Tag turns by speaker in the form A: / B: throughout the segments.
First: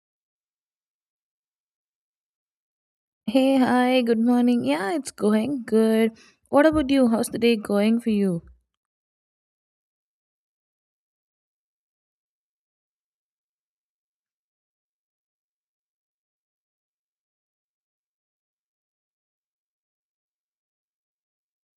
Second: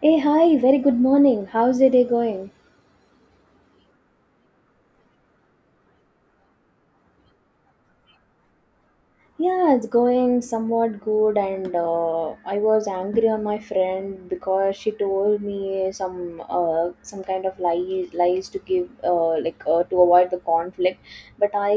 A: Hey, hi, very good morning. How's your day going?
B: Hey, hi, good morning. Yeah, it's going good. What about you? How's the day going for you?
A: Yeah, it's going somewhat good, and I was angry on my friend because she told me some kind of lies to give like to avoid the conflict. But I,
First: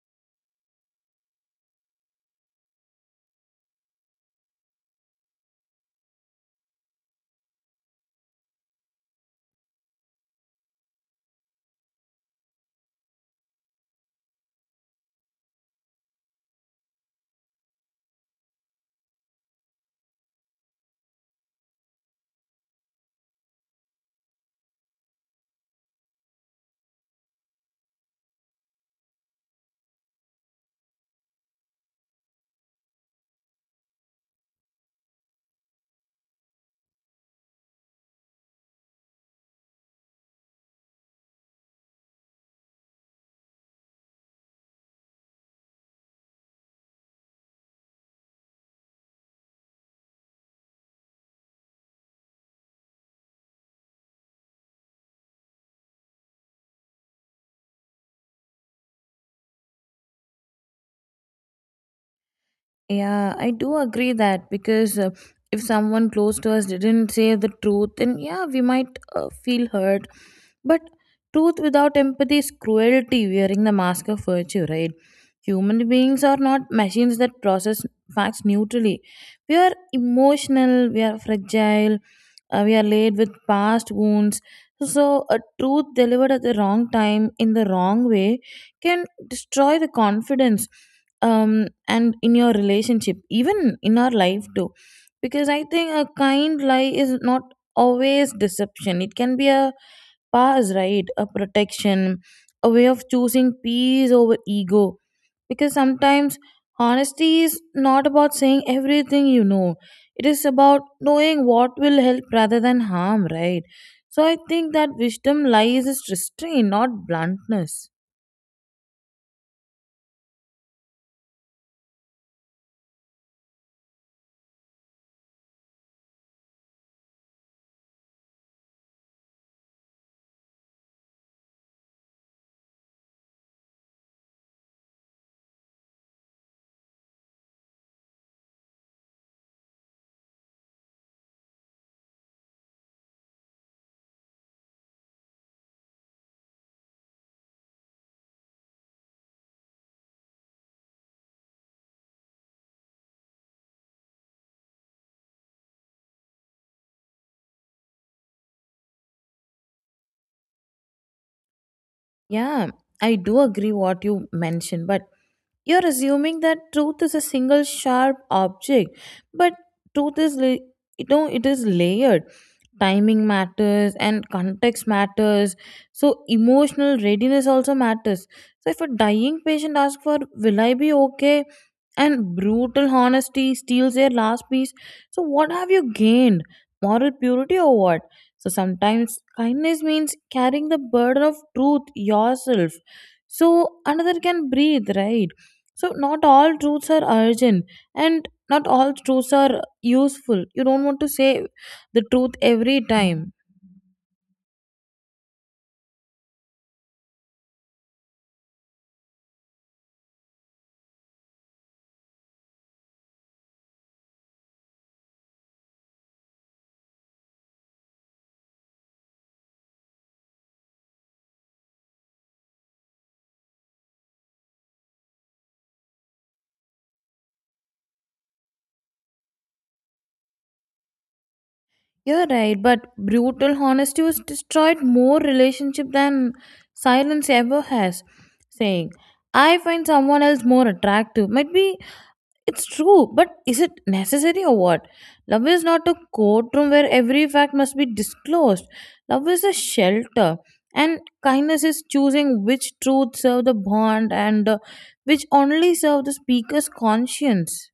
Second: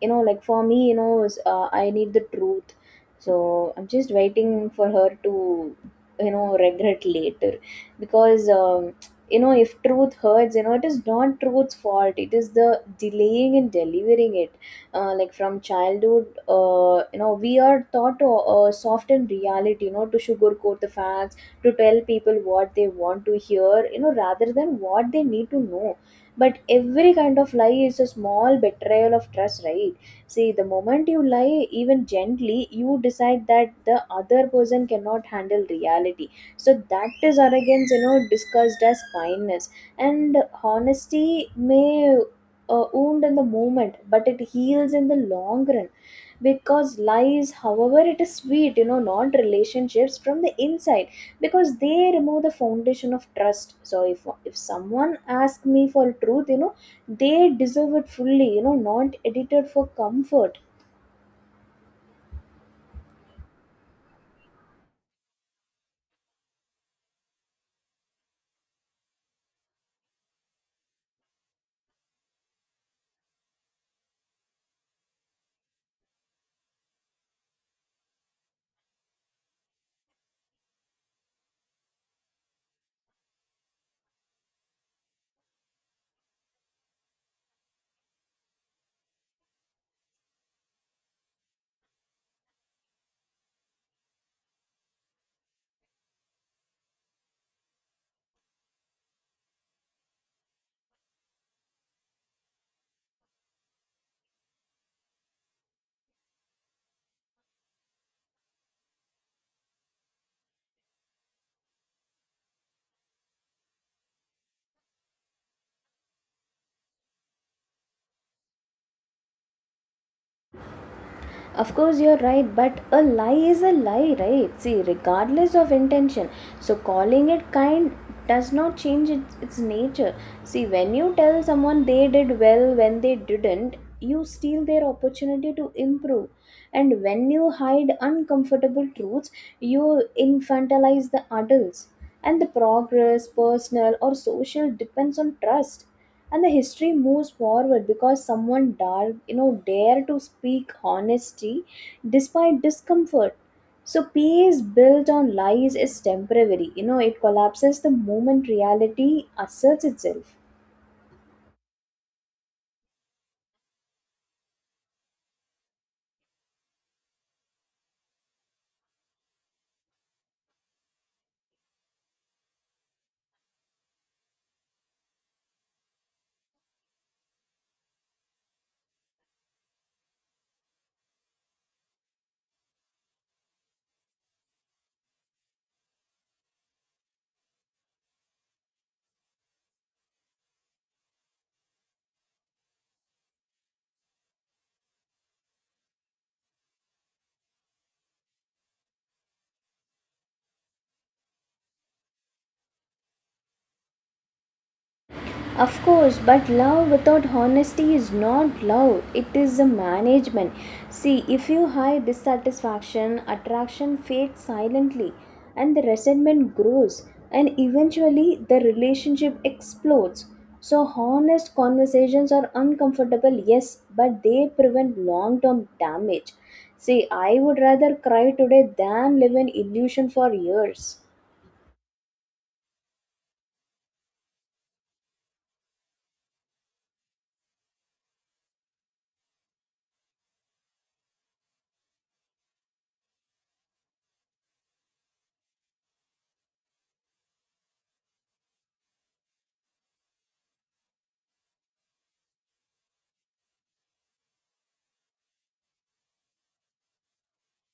A: like for me, is, I need the truth, so I'm just waiting for her to, regret later, because if truth hurts, it is not truth's fault. It is the delaying in delivering it, like from childhood, we are taught to, soften reality, to sugarcoat the facts, to tell people what they want to hear, rather than what they need to know. But every kind of lie is a small betrayal of trust, right? See, the moment you lie, even gently, you decide that the other person cannot handle reality. So that is arrogance, discussed as kindness. And honesty may a wound in the moment, but it heals in the long run, because lies, however it is sweet, not relationships from the inside, because they remove the foundation of trust. So if someone asks me for truth, they deserve it fully, not edited for comfort.
B: Yeah, I do agree that because if someone close to us didn't say the truth, then yeah, we might feel hurt. But truth without empathy is cruelty wearing the mask of virtue, right? Human beings are not machines that process facts neutrally. We are emotional, we are fragile, we are laid with past wounds. So a truth delivered at the wrong time in the wrong way can destroy the confidence and in your relationship, even in our life too, because I think a kind lie is not always deception. It can be a pass, right? A protection, a way of choosing peace over ego. Because sometimes honesty is not about saying everything. It is about knowing what will help rather than harm, right? So I think that wisdom lies is restraint, not bluntness.
A: Of course, you're right, but a lie is a lie, right? See, regardless of intention, so calling it kind does not change its nature. See, when you tell someone they did well when they didn't, you steal their opportunity to improve. And when you hide uncomfortable truths, you infantilize the adults. And the progress, personal or social, depends on trust. And the history moves forward because someone dark dare to speak honesty despite discomfort. So peace built on lies is temporary, it collapses the moment reality asserts itself.
B: Yeah, I do agree what you mentioned, but you're assuming that truth is a single sharp object, but truth is, it is layered. Timing matters and context matters. So emotional readiness also matters. So if a dying patient asks for, "Will I be okay?" and brutal honesty steals their last piece, so what have you gained? Moral purity or what? So sometimes kindness means carrying the burden of truth yourself. So another can breathe, right? So not all truths are urgent and not all truths are useful. You don't want to say the truth every time.
A: Of course, but love without honesty is not love, it is a management. See, if you hide dissatisfaction, attraction fades silently and the resentment grows, and eventually the relationship explodes. So, honest conversations are uncomfortable, yes, but they prevent long term damage. See, I would rather cry today than live in illusion for years.
B: You're right, but brutal honesty has destroyed more relationship than silence ever has. Saying, I find someone else more attractive might be— it's true, but is it necessary or what? Love is not a courtroom where every fact must be disclosed. Love is a shelter, and kindness is choosing which truths serve the bond and which only serve the speaker's conscience.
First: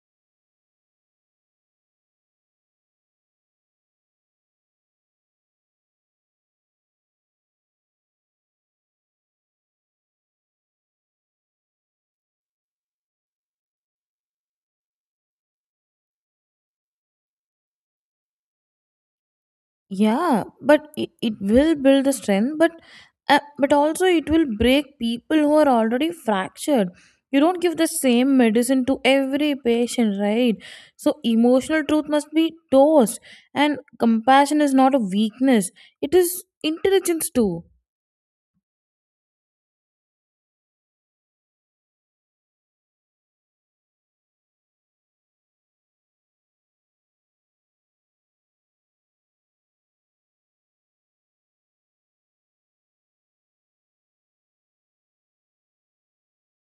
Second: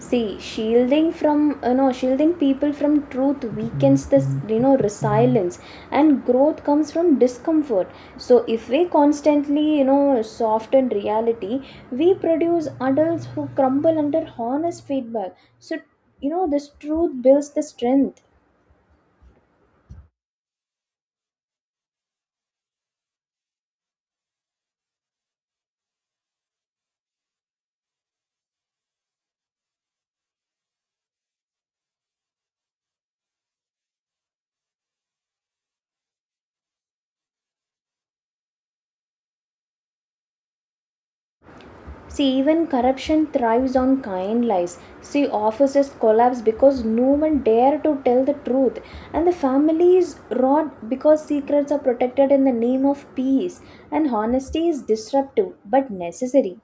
A: See, shielding people from truth weakens this, resilience and growth comes from discomfort. So if we constantly, soften reality, we produce adults who crumble under honest feedback. So, this truth builds the strength.
B: Yeah, but it will build the strength, but also it will break people who are already fractured. You don't give the same medicine to every patient, right? So emotional truth must be tossed, and compassion is not a weakness, it is intelligence too.
A: See, even corruption thrives on kind lies. See, offices collapse because no one dare to tell the truth, and the families rot because secrets are protected in the name of peace. And honesty is disruptive but necessary.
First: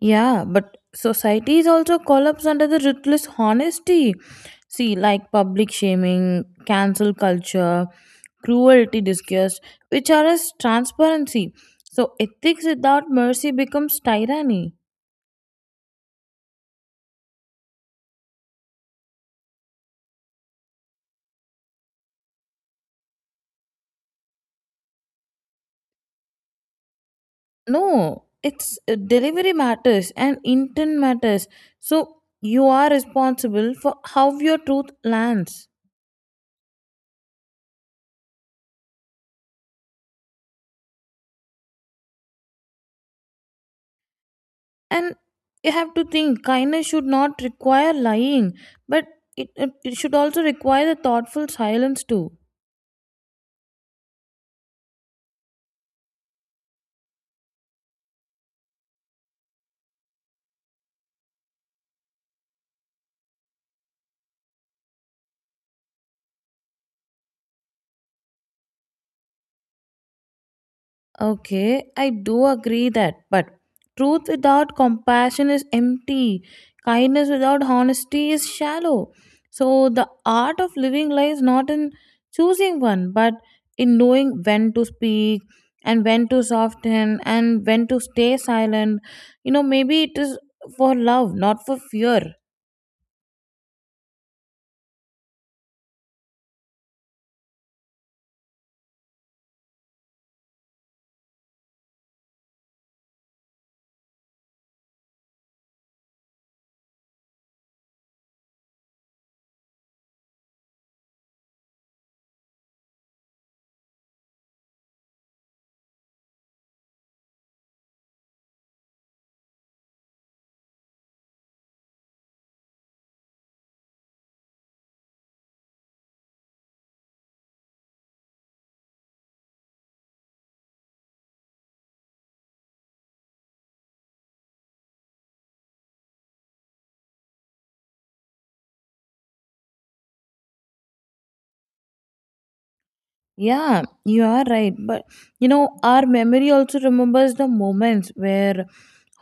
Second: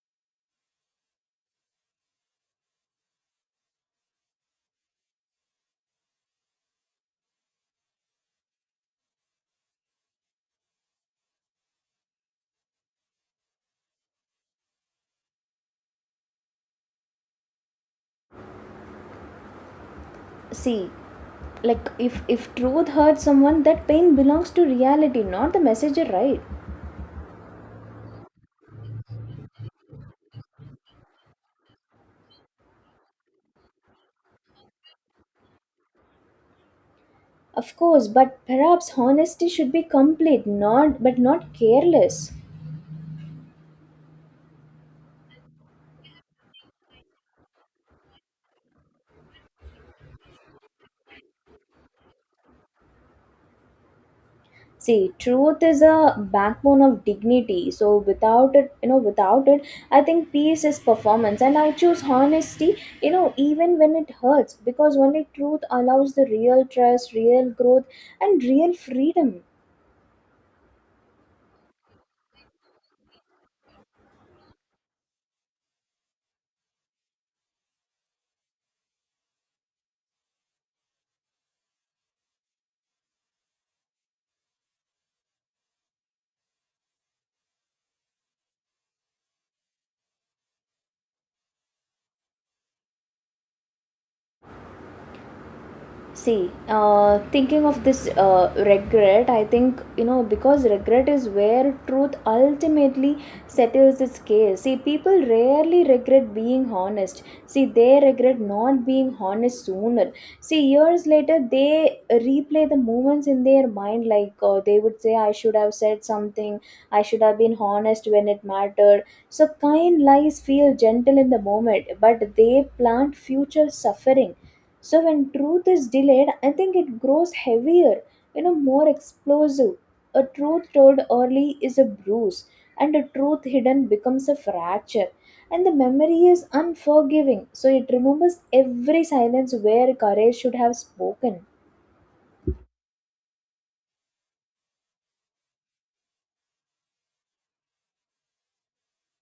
B: Yeah, but society is also collapsed under the ruthless honesty. See, like public shaming, cancel culture, cruelty discussed, which are as transparency. So ethics without mercy becomes tyranny.
A: See, like if truth hurts someone, that pain belongs to reality, not the messenger, right?
B: No, it's delivery matters and intent matters. So you are responsible for how your truth lands.
A: Of course, but perhaps honesty should be complete, not careless.
B: And you have to think kindness should not require lying, but it should also require the thoughtful silence too.
A: See, truth is a backbone of dignity. So without it, I think peace is performance, and I choose honesty. You know, even when it hurts, because only truth allows the real trust, real growth, and real freedom.
B: Okay, I do agree that, but truth without compassion is empty, kindness without honesty is shallow. So the art of living lies not in choosing one but in knowing when to speak and when to soften and when to stay silent. You know, maybe it is for love, not for fear.
A: See, thinking of this, regret, I think, because regret is where truth ultimately settles its case. See, people rarely regret being honest. See, they regret not being honest sooner. See, years later, they replay the moments in their mind, like they would say, I should have said something, I should have been honest when it mattered. So, kind lies feel gentle in the moment, but they plant future suffering. So when truth is delayed, I think it grows heavier, more explosive. A truth told early is a bruise, and a truth hidden becomes a fracture. And the memory is unforgiving, so it remembers every silence where courage should have spoken.
B: Yeah, you are right. But you know, our memory also remembers the moments where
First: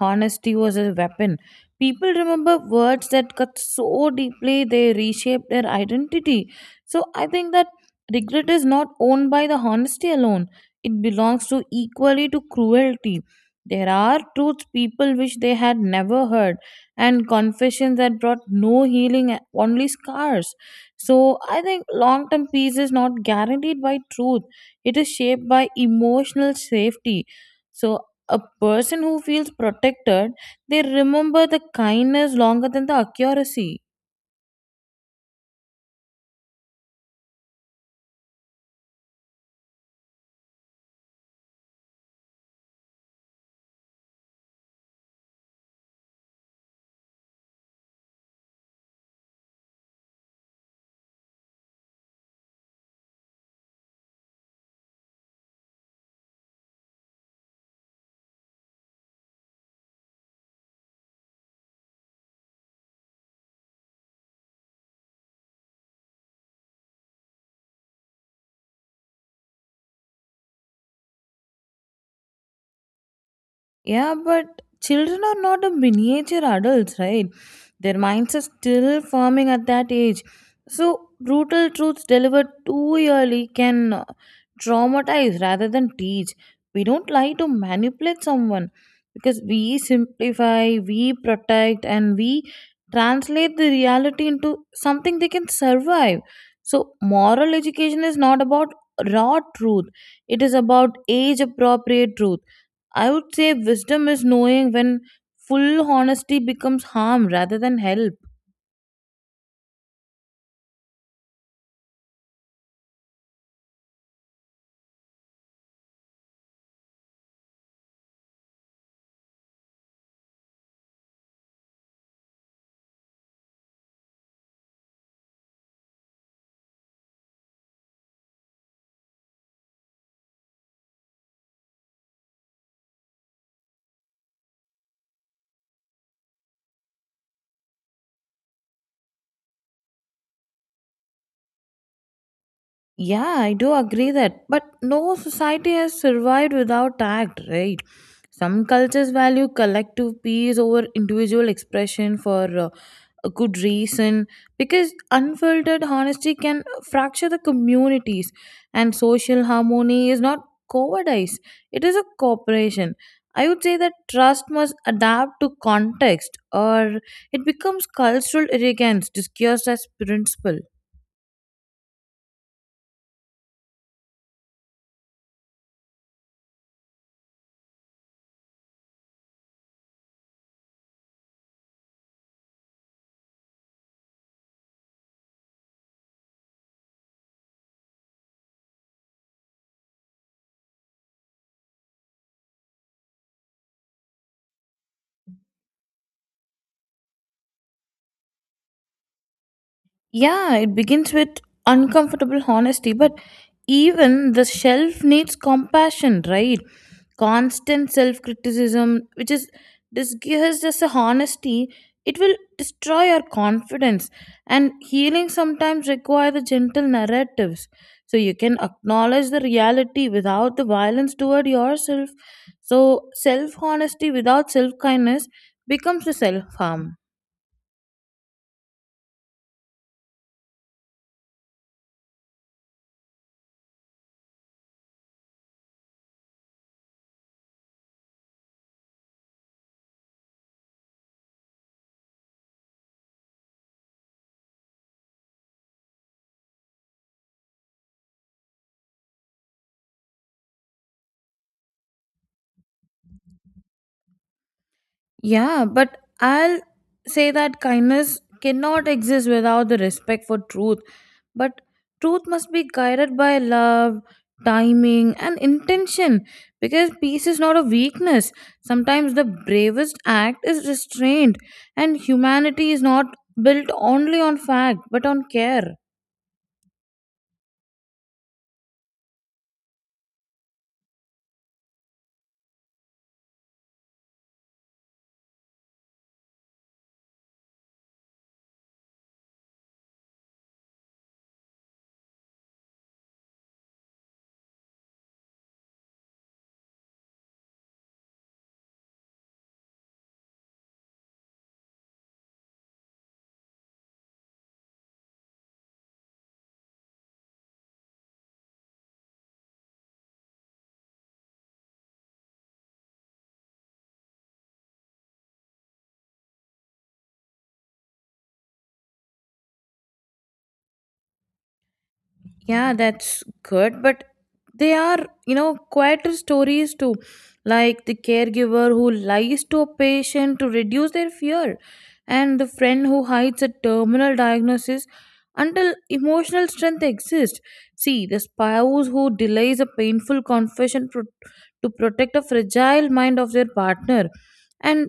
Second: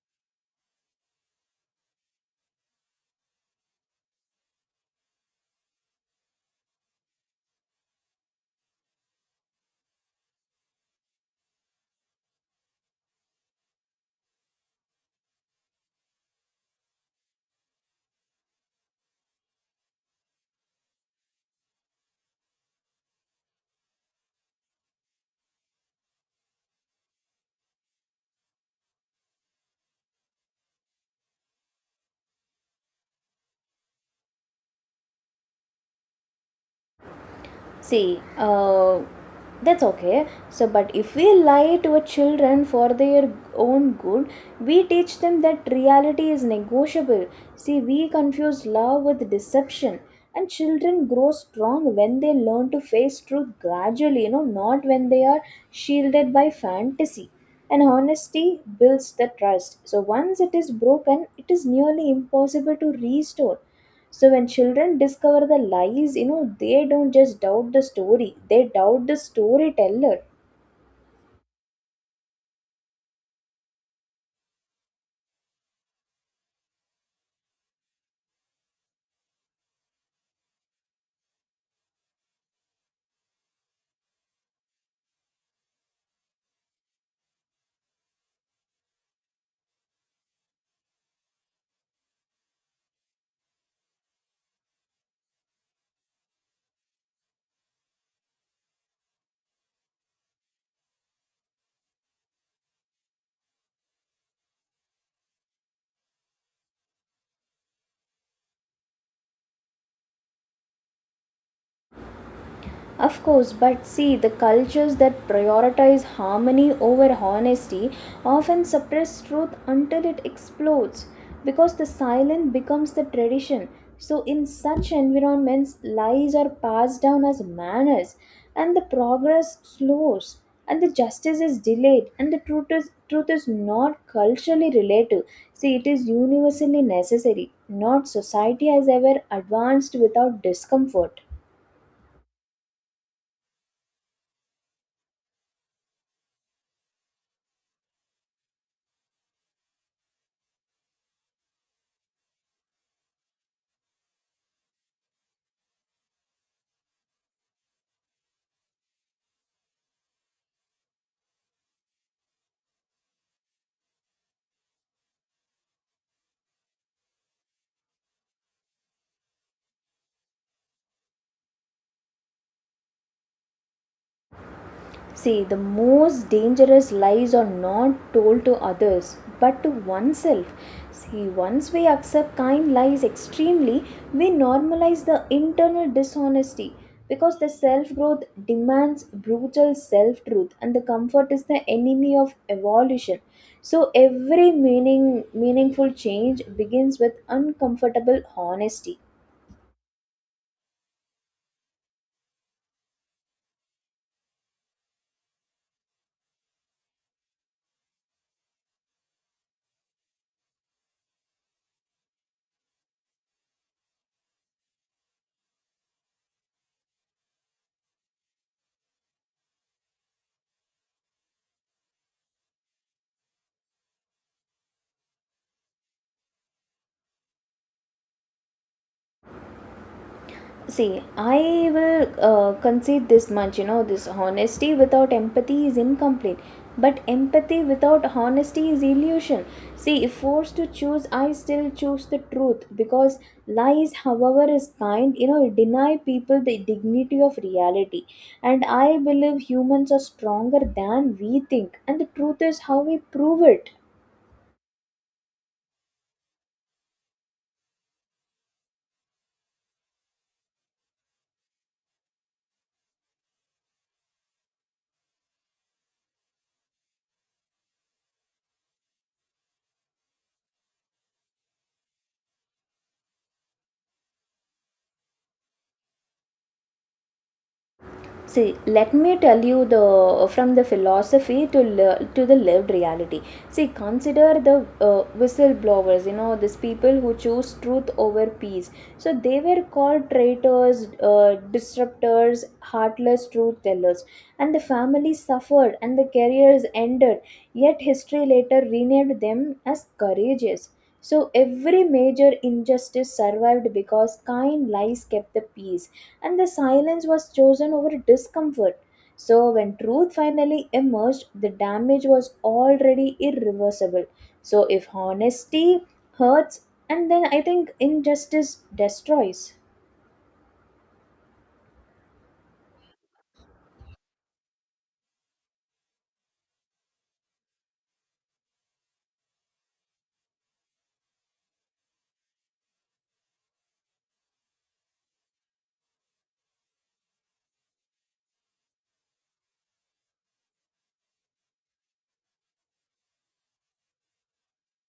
B: honesty was a weapon. People remember words that cut so deeply they reshape their identity. So I think that regret is not owned by the honesty alone. It belongs to equally to cruelty. There are truths people wish they had never heard, and confessions that brought no healing, only scars. So I think long term peace is not guaranteed by truth, it is shaped by emotional safety. So a person who feels protected, they remember the kindness longer than the accuracy.
A: See, that's okay. So, but if we lie to our children for their own good, we teach them that reality is negotiable. See, we confuse love with deception. And children grow strong when they learn to face truth gradually, not when they are shielded by fantasy. And honesty builds the trust. So, once it is broken, it is nearly impossible to restore. So when children discover the lies, they don't just doubt the story, they doubt the storyteller.
B: Yeah, but children are not a miniature adults, right? Their minds are still forming at that age. So brutal truths delivered too early can traumatize rather than teach. We don't lie to manipulate someone, because we simplify, we protect, and we translate the reality into something they can survive. So moral education is not about raw truth, it is about age appropriate truth. I would say wisdom is knowing when full honesty becomes harm rather than help.
A: Of course, but see, the cultures that prioritize harmony over honesty often suppress truth until it explodes, because the silent becomes the tradition. So, in such environments, lies are passed down as manners, and the progress slows, and the justice is delayed, and truth is not culturally relative. See, it is universally necessary. Not society has ever advanced without discomfort.
B: Yeah, I do agree that. But no society has survived without act, right? Some cultures value collective peace over individual expression for a good reason, because unfiltered honesty can fracture the communities, and social harmony is not cowardice, it is a cooperation. I would say that trust must adapt to context or it becomes cultural arrogance disguised as principle.
A: See, the most dangerous lies are not told to others but to oneself. See, once we accept kind lies extremely, we normalize the internal dishonesty, because the self growth demands brutal self truth and the comfort is the enemy of evolution. So every meaningful change begins with uncomfortable honesty.
B: Yeah, it begins with uncomfortable honesty, but even the shelf needs compassion, right? Constant self criticism, which is disguised as a honesty, it will destroy our confidence. And healing sometimes requires the gentle narratives. So you can acknowledge the reality without the violence toward yourself. So self honesty without self kindness becomes a self harm.
A: See, I will, concede this much, this honesty without empathy is incomplete. But empathy without honesty is illusion. See, if forced to choose, I still choose the truth because lies, however, is kind, deny people the dignity of reality. And I believe humans are stronger than we think, and the truth is how we prove it.
B: Yeah, but I'll say that kindness cannot exist without the respect for truth. But truth must be guided by love, timing, and intention, because peace is not a weakness. Sometimes the bravest act is restraint, and humanity is not built only on fact but on care.
A: See, let me tell you, the from the philosophy to the lived reality. See, consider the, whistleblowers, these people who choose truth over peace. So they were called traitors, uh, disruptors, heartless truth tellers, and the family suffered and the careers ended, yet history later renamed them as courageous. So every major injustice survived because kind lies kept the peace, and the silence was chosen over discomfort. So, when truth finally emerged, the damage was already irreversible. So, if honesty hurts, and then I think injustice destroys.
B: Yeah, that's good, but they are, you know, quieter stories too, like the caregiver who lies to a patient to reduce their fear, and the friend who hides a terminal diagnosis until emotional strength exists. See, the spouse who delays a painful confession to protect a fragile mind of their partner. And,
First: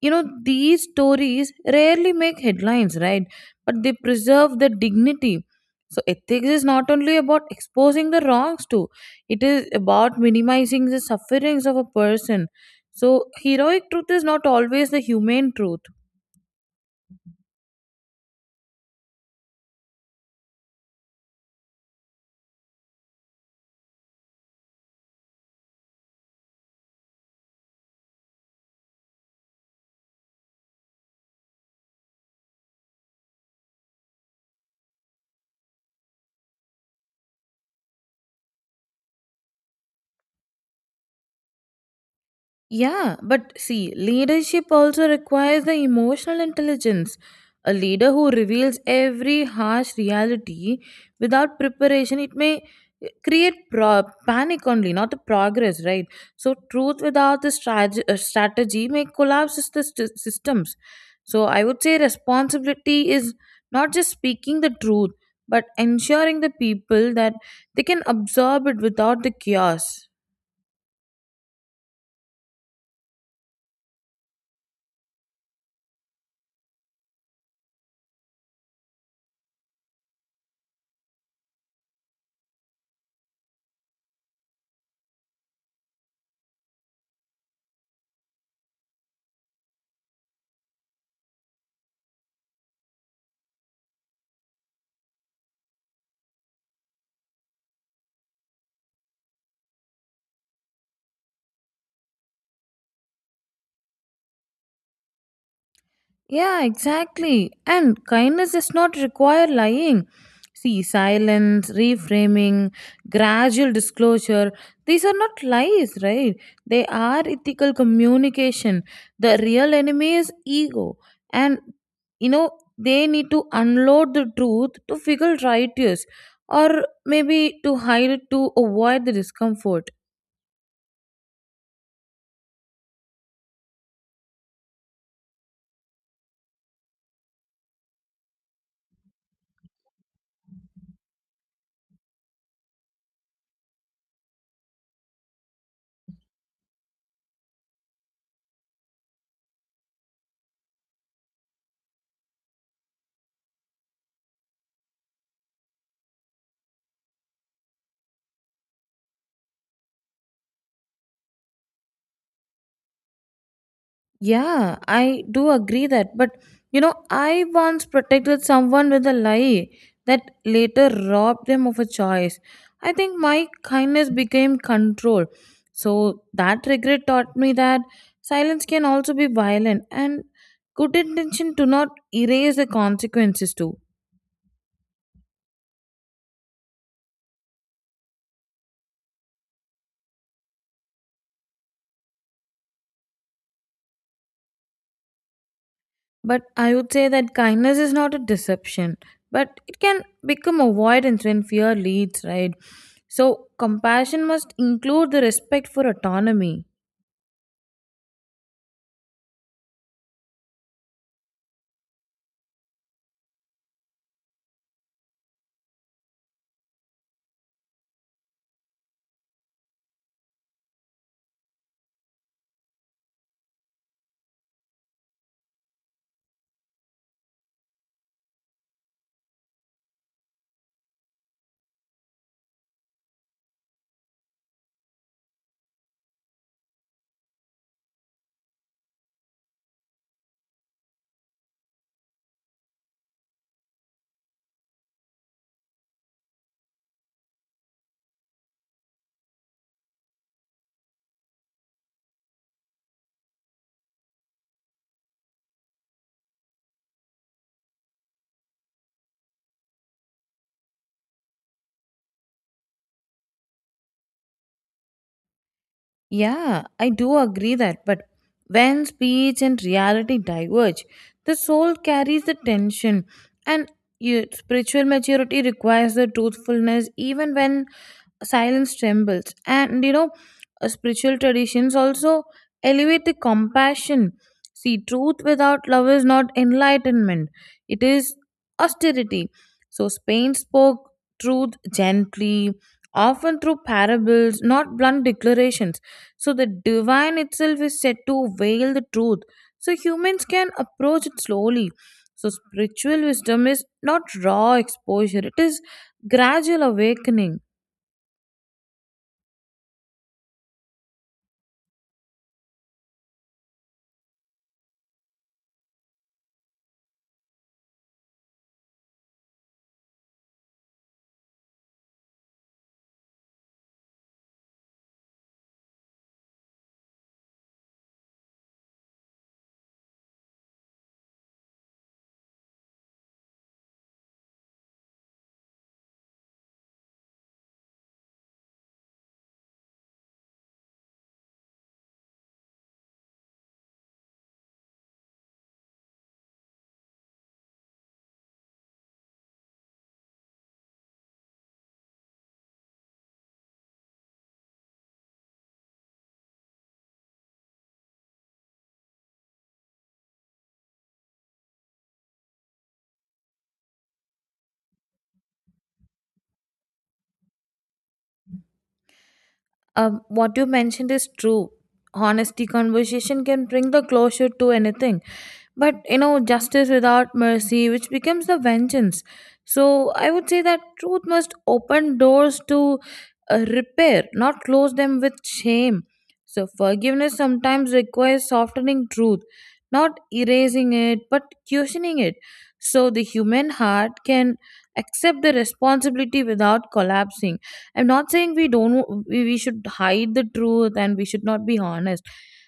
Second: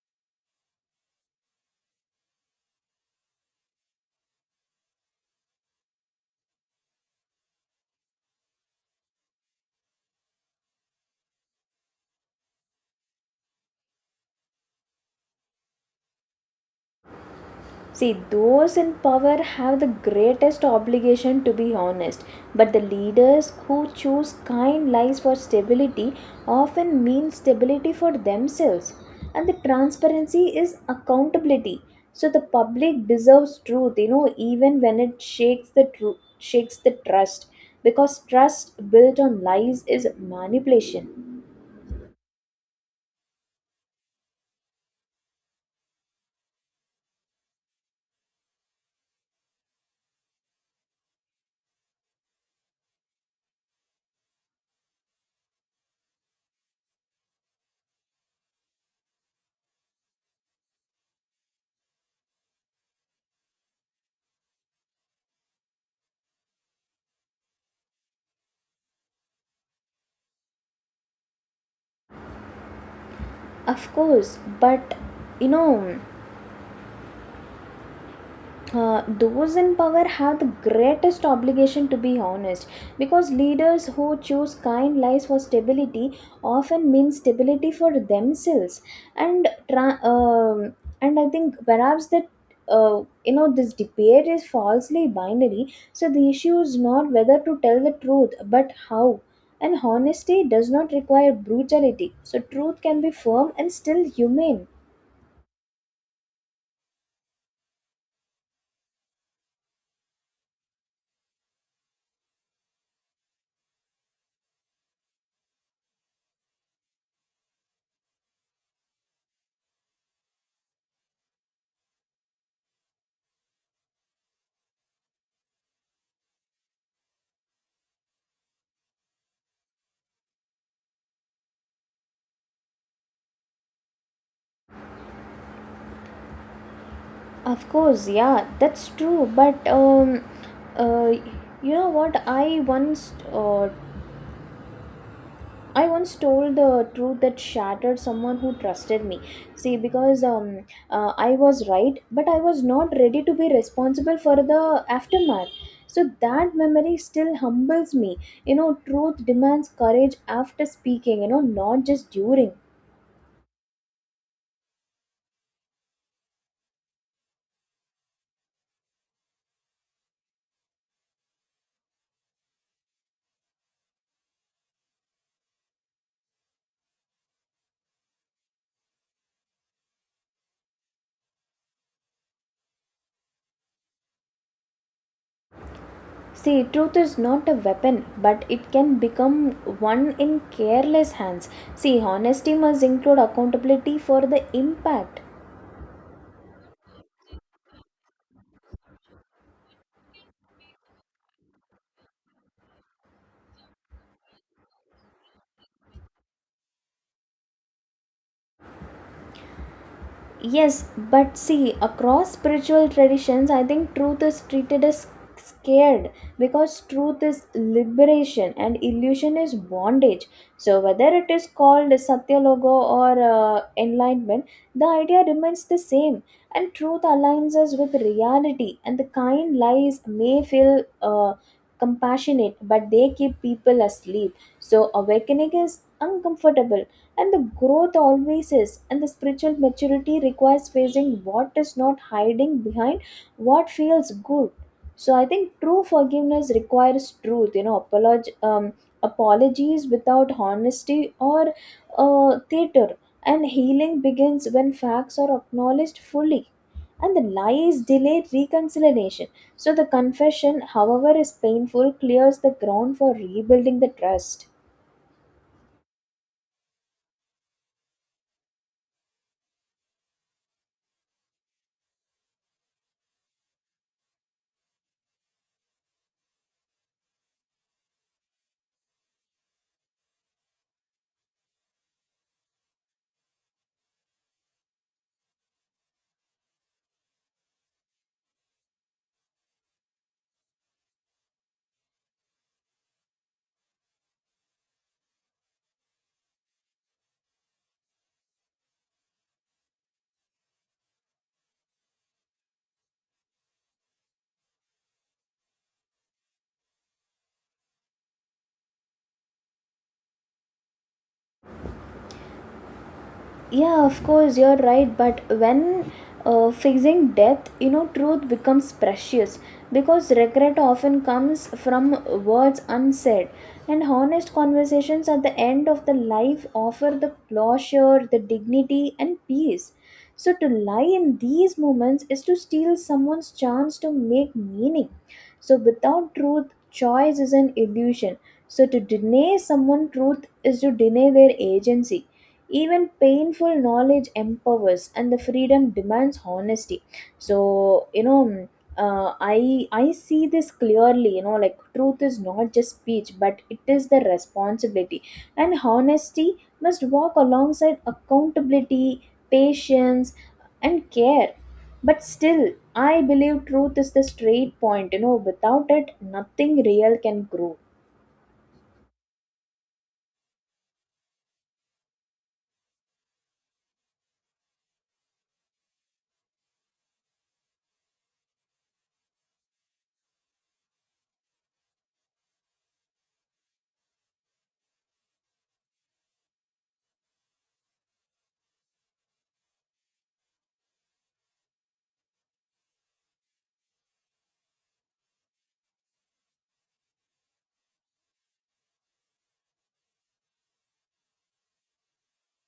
B: you know, these stories rarely make headlines, right? But they preserve the dignity. So ethics is not only about exposing the wrongs too; it is about minimizing the sufferings of a person. So heroic truth is not always the humane truth.
A: See, those in power have the greatest obligation to be honest, but the leaders who choose kind lies for stability often mean stability for themselves. And the transparency is accountability. So the public deserves truth, even when it shakes the trust, because trust built on lies is manipulation.
B: Yeah, but see, leadership also requires the emotional intelligence. A leader who reveals every harsh reality without preparation, it may create panic only, not the progress, right? So truth without the strategy, strategy may collapse the systems. So I would say responsibility is not just speaking the truth, but ensuring the people that they can absorb it without the chaos.
A: Of course, but you know those in power have the greatest obligation to be honest, because leaders who choose kind lies for stability often mean stability for themselves. and tra- um, and I think perhaps that, this debate is falsely binary. So the issue is not whether to tell the truth but how. And honesty does not require brutality. So truth can be firm and still humane.
B: Yeah, exactly. And kindness does not require lying. See, silence, reframing, gradual disclosure, these are not lies, right? They are ethical communication. The real enemy is ego. And, you know, they need to unload the truth to figure righteous, or maybe to hide it to avoid the discomfort.
A: Of course, yeah, that's true. But uh, you know what? I once told the truth that shattered someone who trusted me. See, because I was right, but I was not ready to be responsible for the aftermath. So that memory still humbles me. You know, truth demands courage after speaking. You know, not just during.
B: Yeah, I do agree that. But you know, I once protected someone with a lie that later robbed them of a choice. I think my kindness became control. So that regret taught me that silence can also be violent and good intention do not erase the consequences too.
A: See, truth is not a weapon, but it can become one in careless hands. See, honesty must include accountability for the impact.
B: But I would say that kindness is not a deception, but it can become avoidance when fear leads, right? So compassion must include the respect for autonomy.
A: Yes, but see, across spiritual traditions, I think truth is treated as scared because truth is liberation and illusion is bondage. So, whether it is called Satyalogo or, enlightenment, the idea remains the same. And truth aligns us with reality, and the kind lies may feel, compassionate, but they keep people asleep. So, awakening is uncomfortable and the growth always is, and the spiritual maturity requires facing what is, not hiding behind what feels good. So I think true forgiveness requires truth, apologies without honesty or, theater. And healing begins when facts are acknowledged fully, and the lies delay reconciliation. So the confession, however is painful, clears the ground for rebuilding the trust.
B: Yeah, I do agree that, but when speech and reality diverge, the soul carries the tension, and you, spiritual maturity requires the truthfulness even when silence trembles. And you know, spiritual traditions also elevate the compassion. See, truth without love is not enlightenment, it is austerity. So Spain spoke truth gently, often through parables, not blunt declarations. So the divine itself is said to veil the truth. So humans can approach it slowly. So spiritual wisdom is not raw exposure, it is gradual awakening.
A: Yeah, of course, you're right. But when, facing death, truth becomes precious because regret often comes from words unsaid. And honest conversations at the end of the life offer the closure, the dignity, and peace. So, to lie in these moments is to steal someone's chance to make meaning. So, without truth, choice is an illusion. So, to deny someone truth is to deny their agency. Even painful knowledge empowers, and the freedom demands honesty. So I see this clearly, like truth is not just speech but it is the responsibility. And honesty must walk alongside accountability, patience, and care. But still, I believe truth is the straight point, without it nothing real can grow.
B: What you mentioned is true. Honesty conversation can bring the closure to anything. But you know, justice without mercy, which becomes the vengeance. So I would say that truth must open doors to repair, not close them with shame. So forgiveness sometimes requires softening truth, not erasing it, but cushioning it. So the human heart can accept the responsibility without collapsing. I'm not saying we don't we should hide the truth and we should not be honest.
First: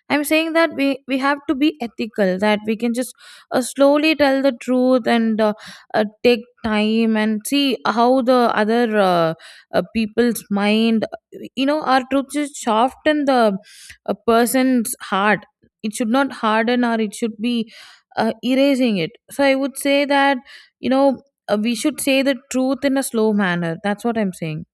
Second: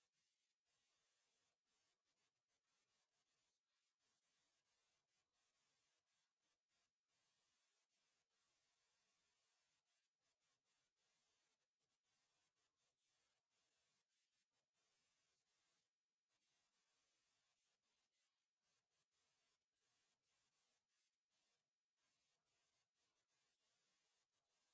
B: I'm saying that we have to be ethical, that we can just slowly tell the truth, and take time and see how the other people's mind. You know, our truth should soften the a person's heart. It should not harden or it should be erasing it. So I would say that, you know, we should say the truth in a slow manner. That's what I'm saying.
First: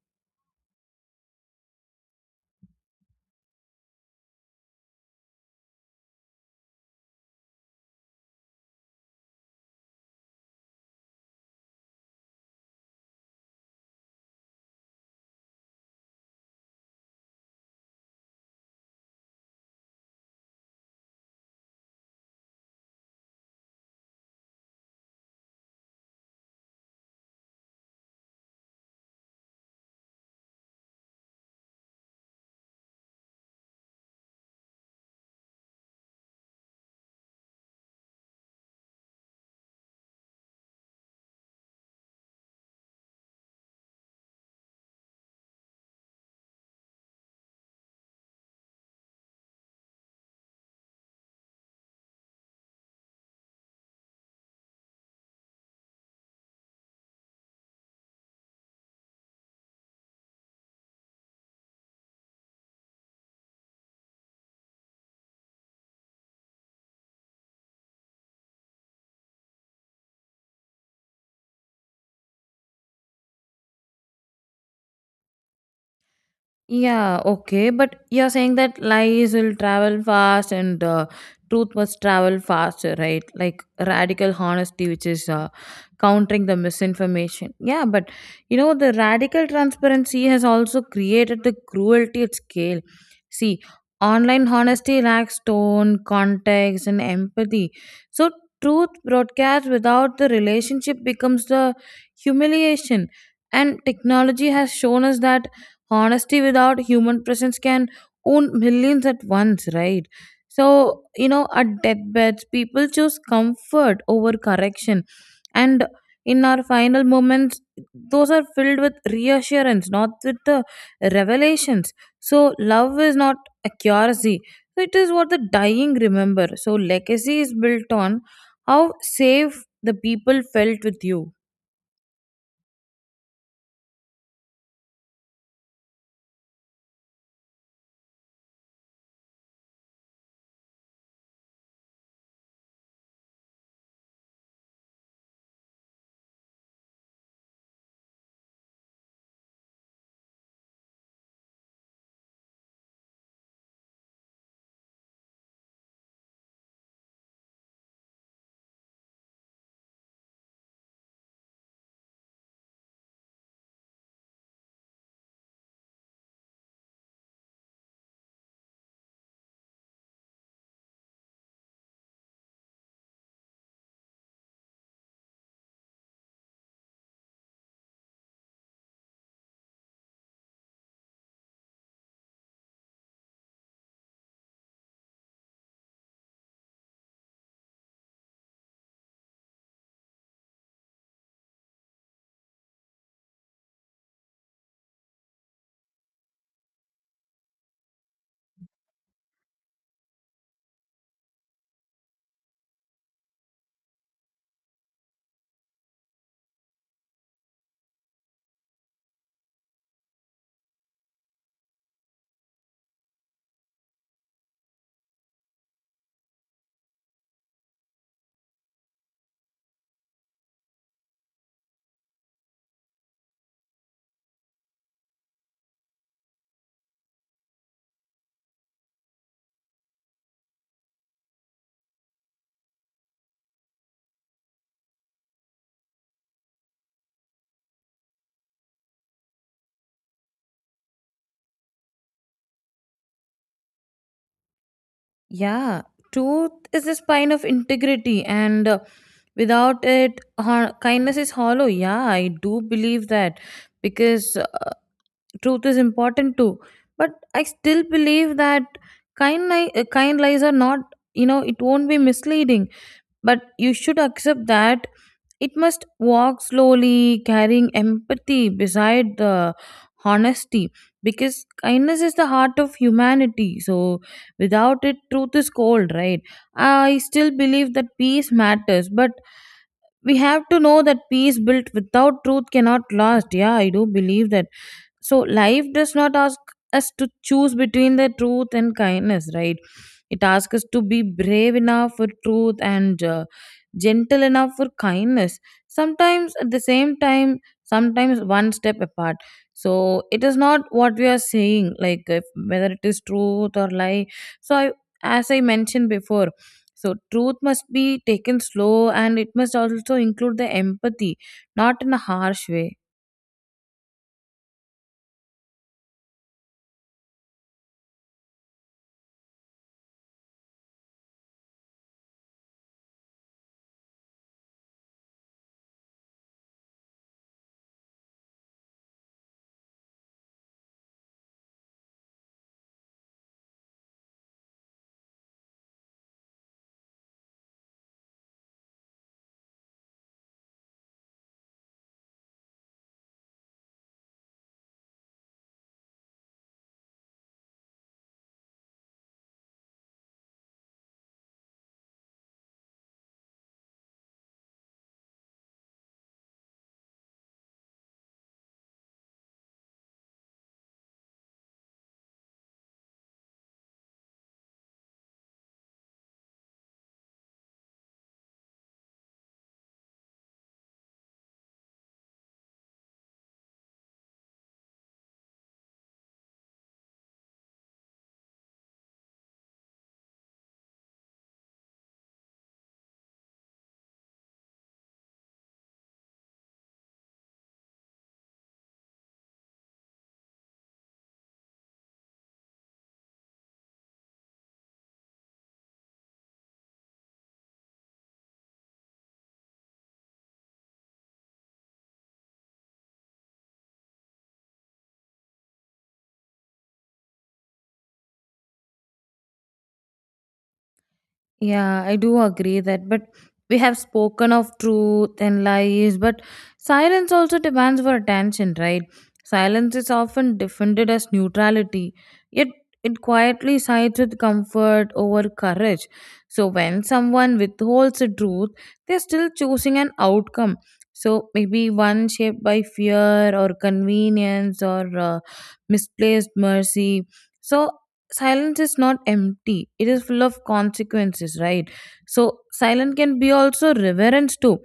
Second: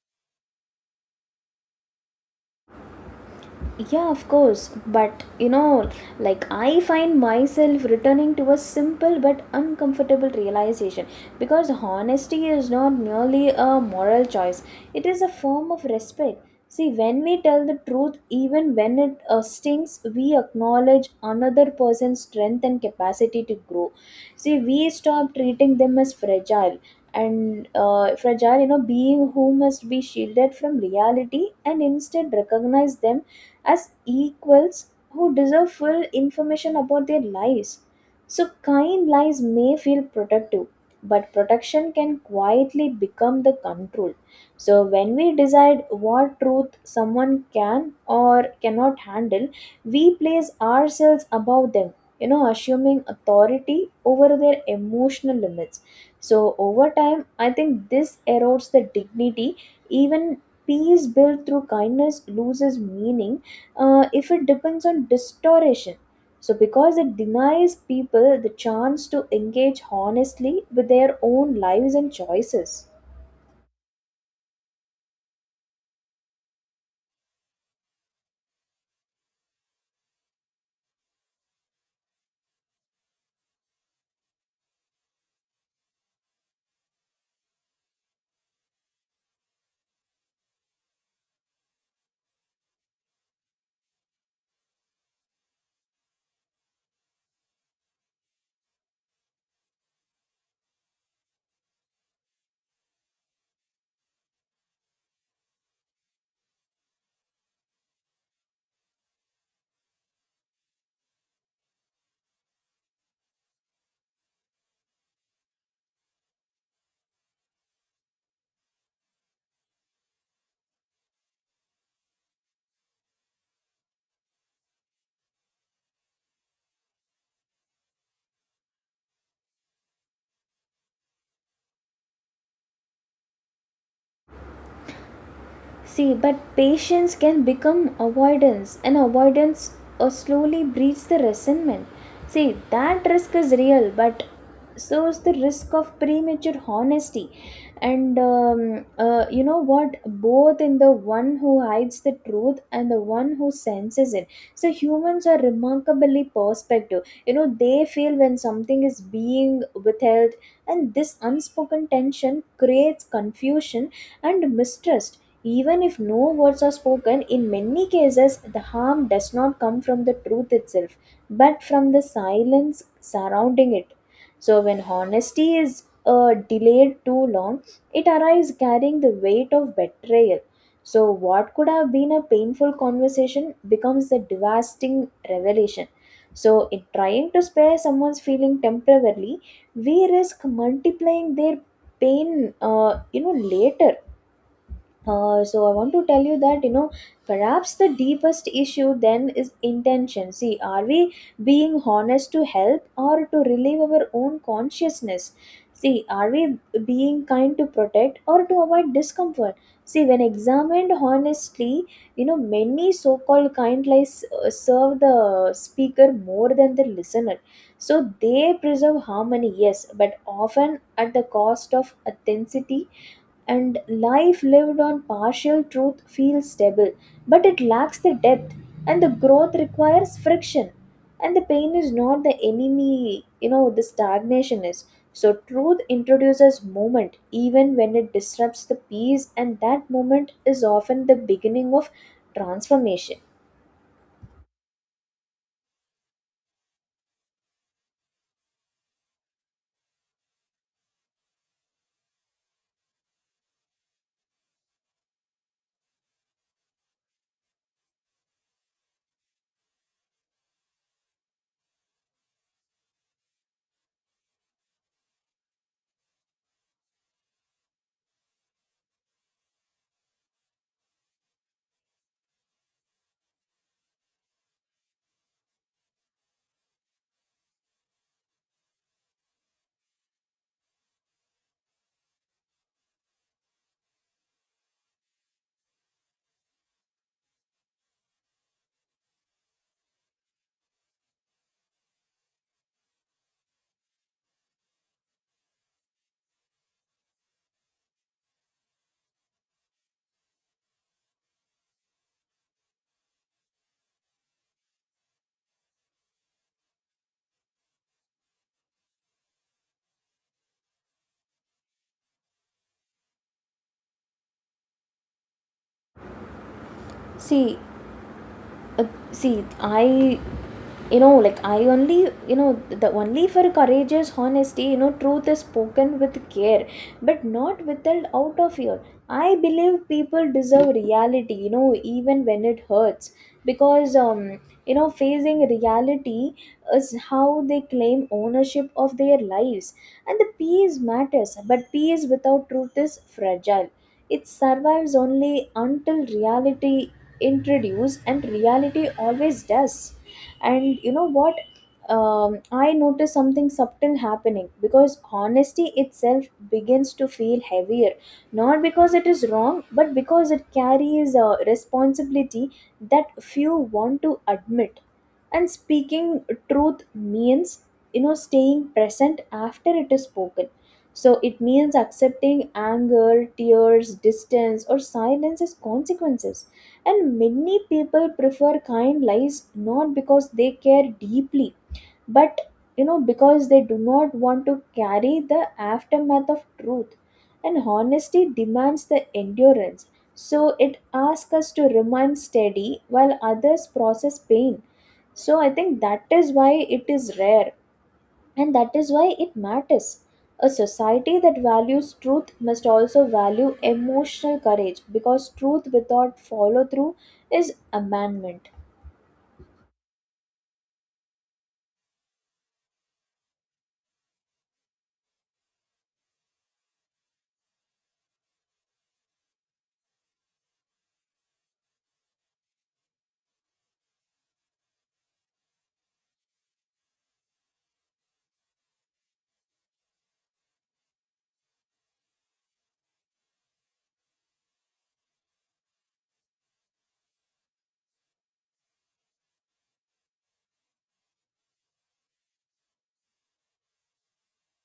A: Yeah, of course. But like I find myself returning to a simple but uncomfortable realization, because honesty is not merely a moral choice, it is a form of respect. See, when we tell the truth, even when it, stings, we acknowledge another person's strength and capacity to grow. See, we stop treating them as fragile and fragile, you know, being who must be shielded from reality, and instead recognize them as equals who deserve full information about their lives. So, kind lies may feel protective, but protection can quietly become the control. So, when we decide what truth someone can or cannot handle, we place ourselves above them, you know, assuming authority over their emotional limits. So, over time, I think this erodes the dignity, even peace built through kindness loses meaning if it depends on distortion. So, because it denies people the chance to engage honestly with their own lives and choices.
B: Yeah, okay. But you're saying that lies will travel fast and truth must travel faster, right? Like radical honesty, which is countering the misinformation. Yeah, but you know, the radical transparency has also created the cruelty at scale. See, online honesty lacks tone, context, and empathy. So truth broadcast without the relationship becomes the humiliation. And technology has shown us that honesty without human presence can own millions at once, right? So, you know, at deathbeds people choose comfort over correction. And in our final moments, those are filled with reassurance, not with the revelations. So love is not accuracy. So it is what the dying remember. So legacy is built on how safe the people felt with you.
A: See, but patience can become avoidance, and avoidance slowly breeds the resentment. See, that risk is real, but so is the risk of premature honesty. And You know what? Both in the one who hides the truth and the one who senses it. So, humans are remarkably perspective. You know, they feel when something is being withheld, and this unspoken tension creates confusion and mistrust. Even if no words are spoken, in many cases the harm does not come from the truth itself, but from the silence surrounding it. So, when honesty is delayed too long, it arrives carrying the weight of betrayal. So, what could have been a painful conversation becomes a devastating revelation. So, in trying to spare someone's feeling temporarily, we risk multiplying their pain, you know, later. So I want to tell you that you know perhaps the deepest issue then is intention. See, are we being honest to help or to relieve our own consciousness? See, are we being kind to protect or to avoid discomfort? See, when examined honestly, you know, many so-called kind lies serve the speaker more than the listener. So they preserve harmony, yes, but often at the cost of authenticity, and life lived on partial truth feels stable, but it lacks the depth, and the growth requires friction. And the pain is not the enemy, you know, the stagnation is. So, truth introduces movement even when it disrupts the peace, and that moment is often the beginning of transformation.
B: Yeah, truth is the spine of integrity, and without it, kindness is hollow. Yeah, I do believe that, because truth is important too. But I still believe that kind lies are not. You know, it won't be misleading, but you should accept that it must walk slowly, carrying empathy beside the honesty, because kindness is the heart of humanity. So without it, truth is cold, right? I still believe that peace matters, but we have to know that peace built without truth cannot last. Yeah, I do believe that. So life does not ask us to choose between the truth and kindness, right? It asks us to be brave enough for truth and gentle enough for kindness. Sometimes at the same time, sometimes one step apart. So it is not what we are saying, like if, whether it is truth or lie. So I, as I mentioned before, so truth must be taken slow and it must also include the empathy, not in a harsh way.
A: See, uh, see I you know, you know the only for courageous honesty, you know, truth is spoken with care but not withheld out of fear. I believe people deserve reality, you know, even when it hurts, because you know, facing reality is how they claim ownership of their lives. And the peace matters, but peace without truth is fragile. It survives only until reality introduce, and reality always does. And you know what? I noticed something subtle happening because honesty itself begins to feel heavier, not because it is wrong, but because it carries a responsibility that few want to admit. And speaking truth means, you know, staying present after it is spoken. So it means accepting anger, tears, distance or silence as consequences. And many people prefer kind lies, not because they care deeply, but you know, because they do not want to carry the aftermath of truth. And honesty demands the endurance. So it asks us to remain steady while others process pain. So I think that is why it is rare, and that is why it matters. A society that values truth must also value emotional courage, because truth without follow through is abandonment.
B: Yeah, I do agree that, but we have spoken of truth and lies, but silence also demands for attention, right? Silence is often defended as neutrality, yet it quietly sides with comfort over courage. So when someone withholds the truth, they're still choosing an outcome. So maybe one shaped by fear or convenience or misplaced mercy. So silence is not empty, it is full of consequences, right? So silence can be also reverence too,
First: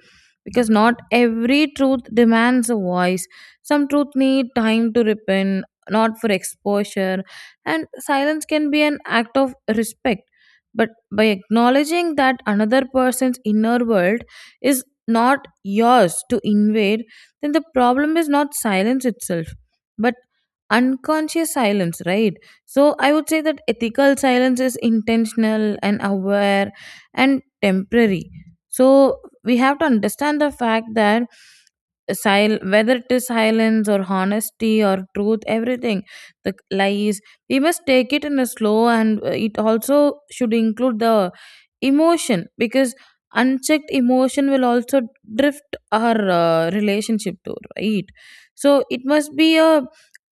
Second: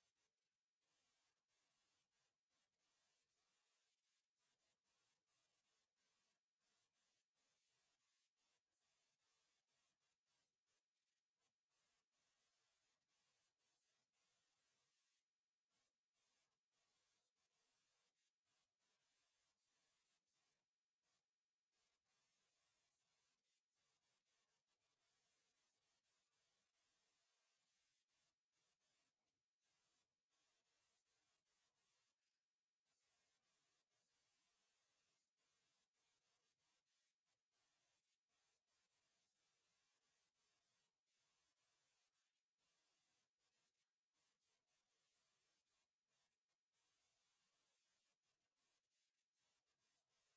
B: because not every truth demands a voice. Some truth need time to repent, not for exposure. And silence can be an act of respect, but by acknowledging that another person's inner world is not yours to invade. Then the problem is not silence itself, but unconscious silence, right? So I would say that ethical silence is intentional and aware and temporary. So we have to understand the fact that whether it is silence or honesty or truth, everything, the lies, we must take it in a slow, and it also should include the emotion, because unchecked emotion will also drift our relationship to, right? So it must be a,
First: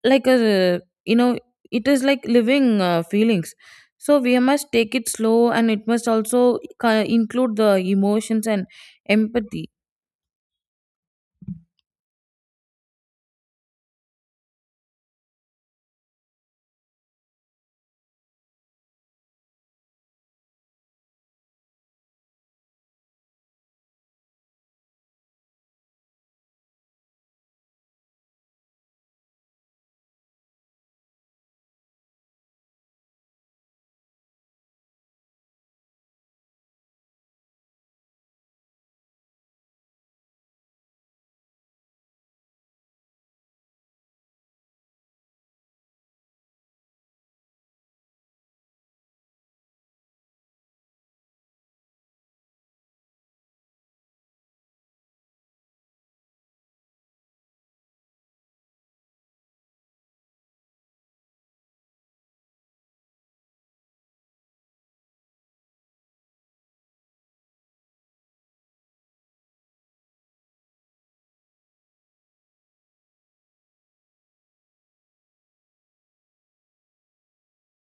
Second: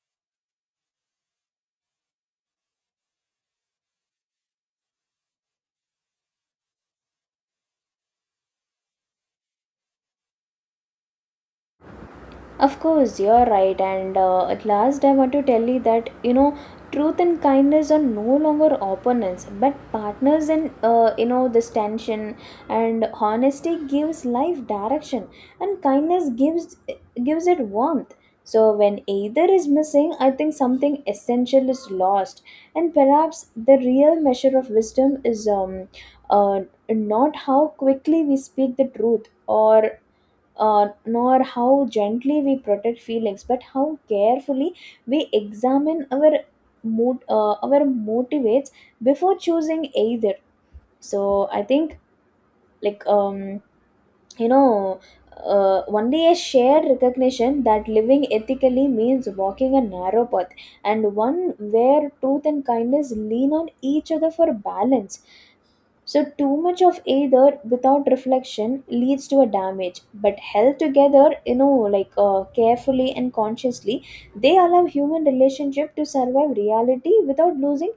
B: like a, you know, it is like living feelings. So we must take it slow and it must also include the emotions and empathy.
A: Of course, you're right. And at last, I want to tell you that, you know, truth and kindness are no longer opponents, but partners in you know, this tension. And honesty gives life direction, and kindness gives it warmth. So when either is missing, I think something essential is lost. And perhaps the real measure of wisdom is uh, not how quickly we speak the truth, or nor how gently we protect feelings, but how carefully we examine our mood, our motivates before choosing either. So I think, like um you know only a shared recognition that living ethically means walking a narrow path, and one where truth and kindness lean on each other for balance. So, too much of either without reflection leads to a damage, but held together, you know, carefully and consciously, they allow human relationship to survive reality without losing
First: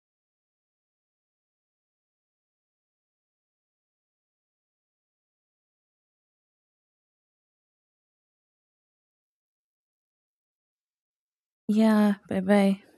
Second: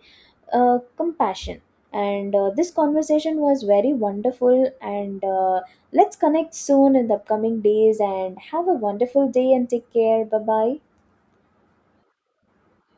A: compassion. And This conversation was very wonderful. And let's connect soon in the upcoming days. And have a wonderful day and take care. Bye bye.
B: Yeah, bye bye.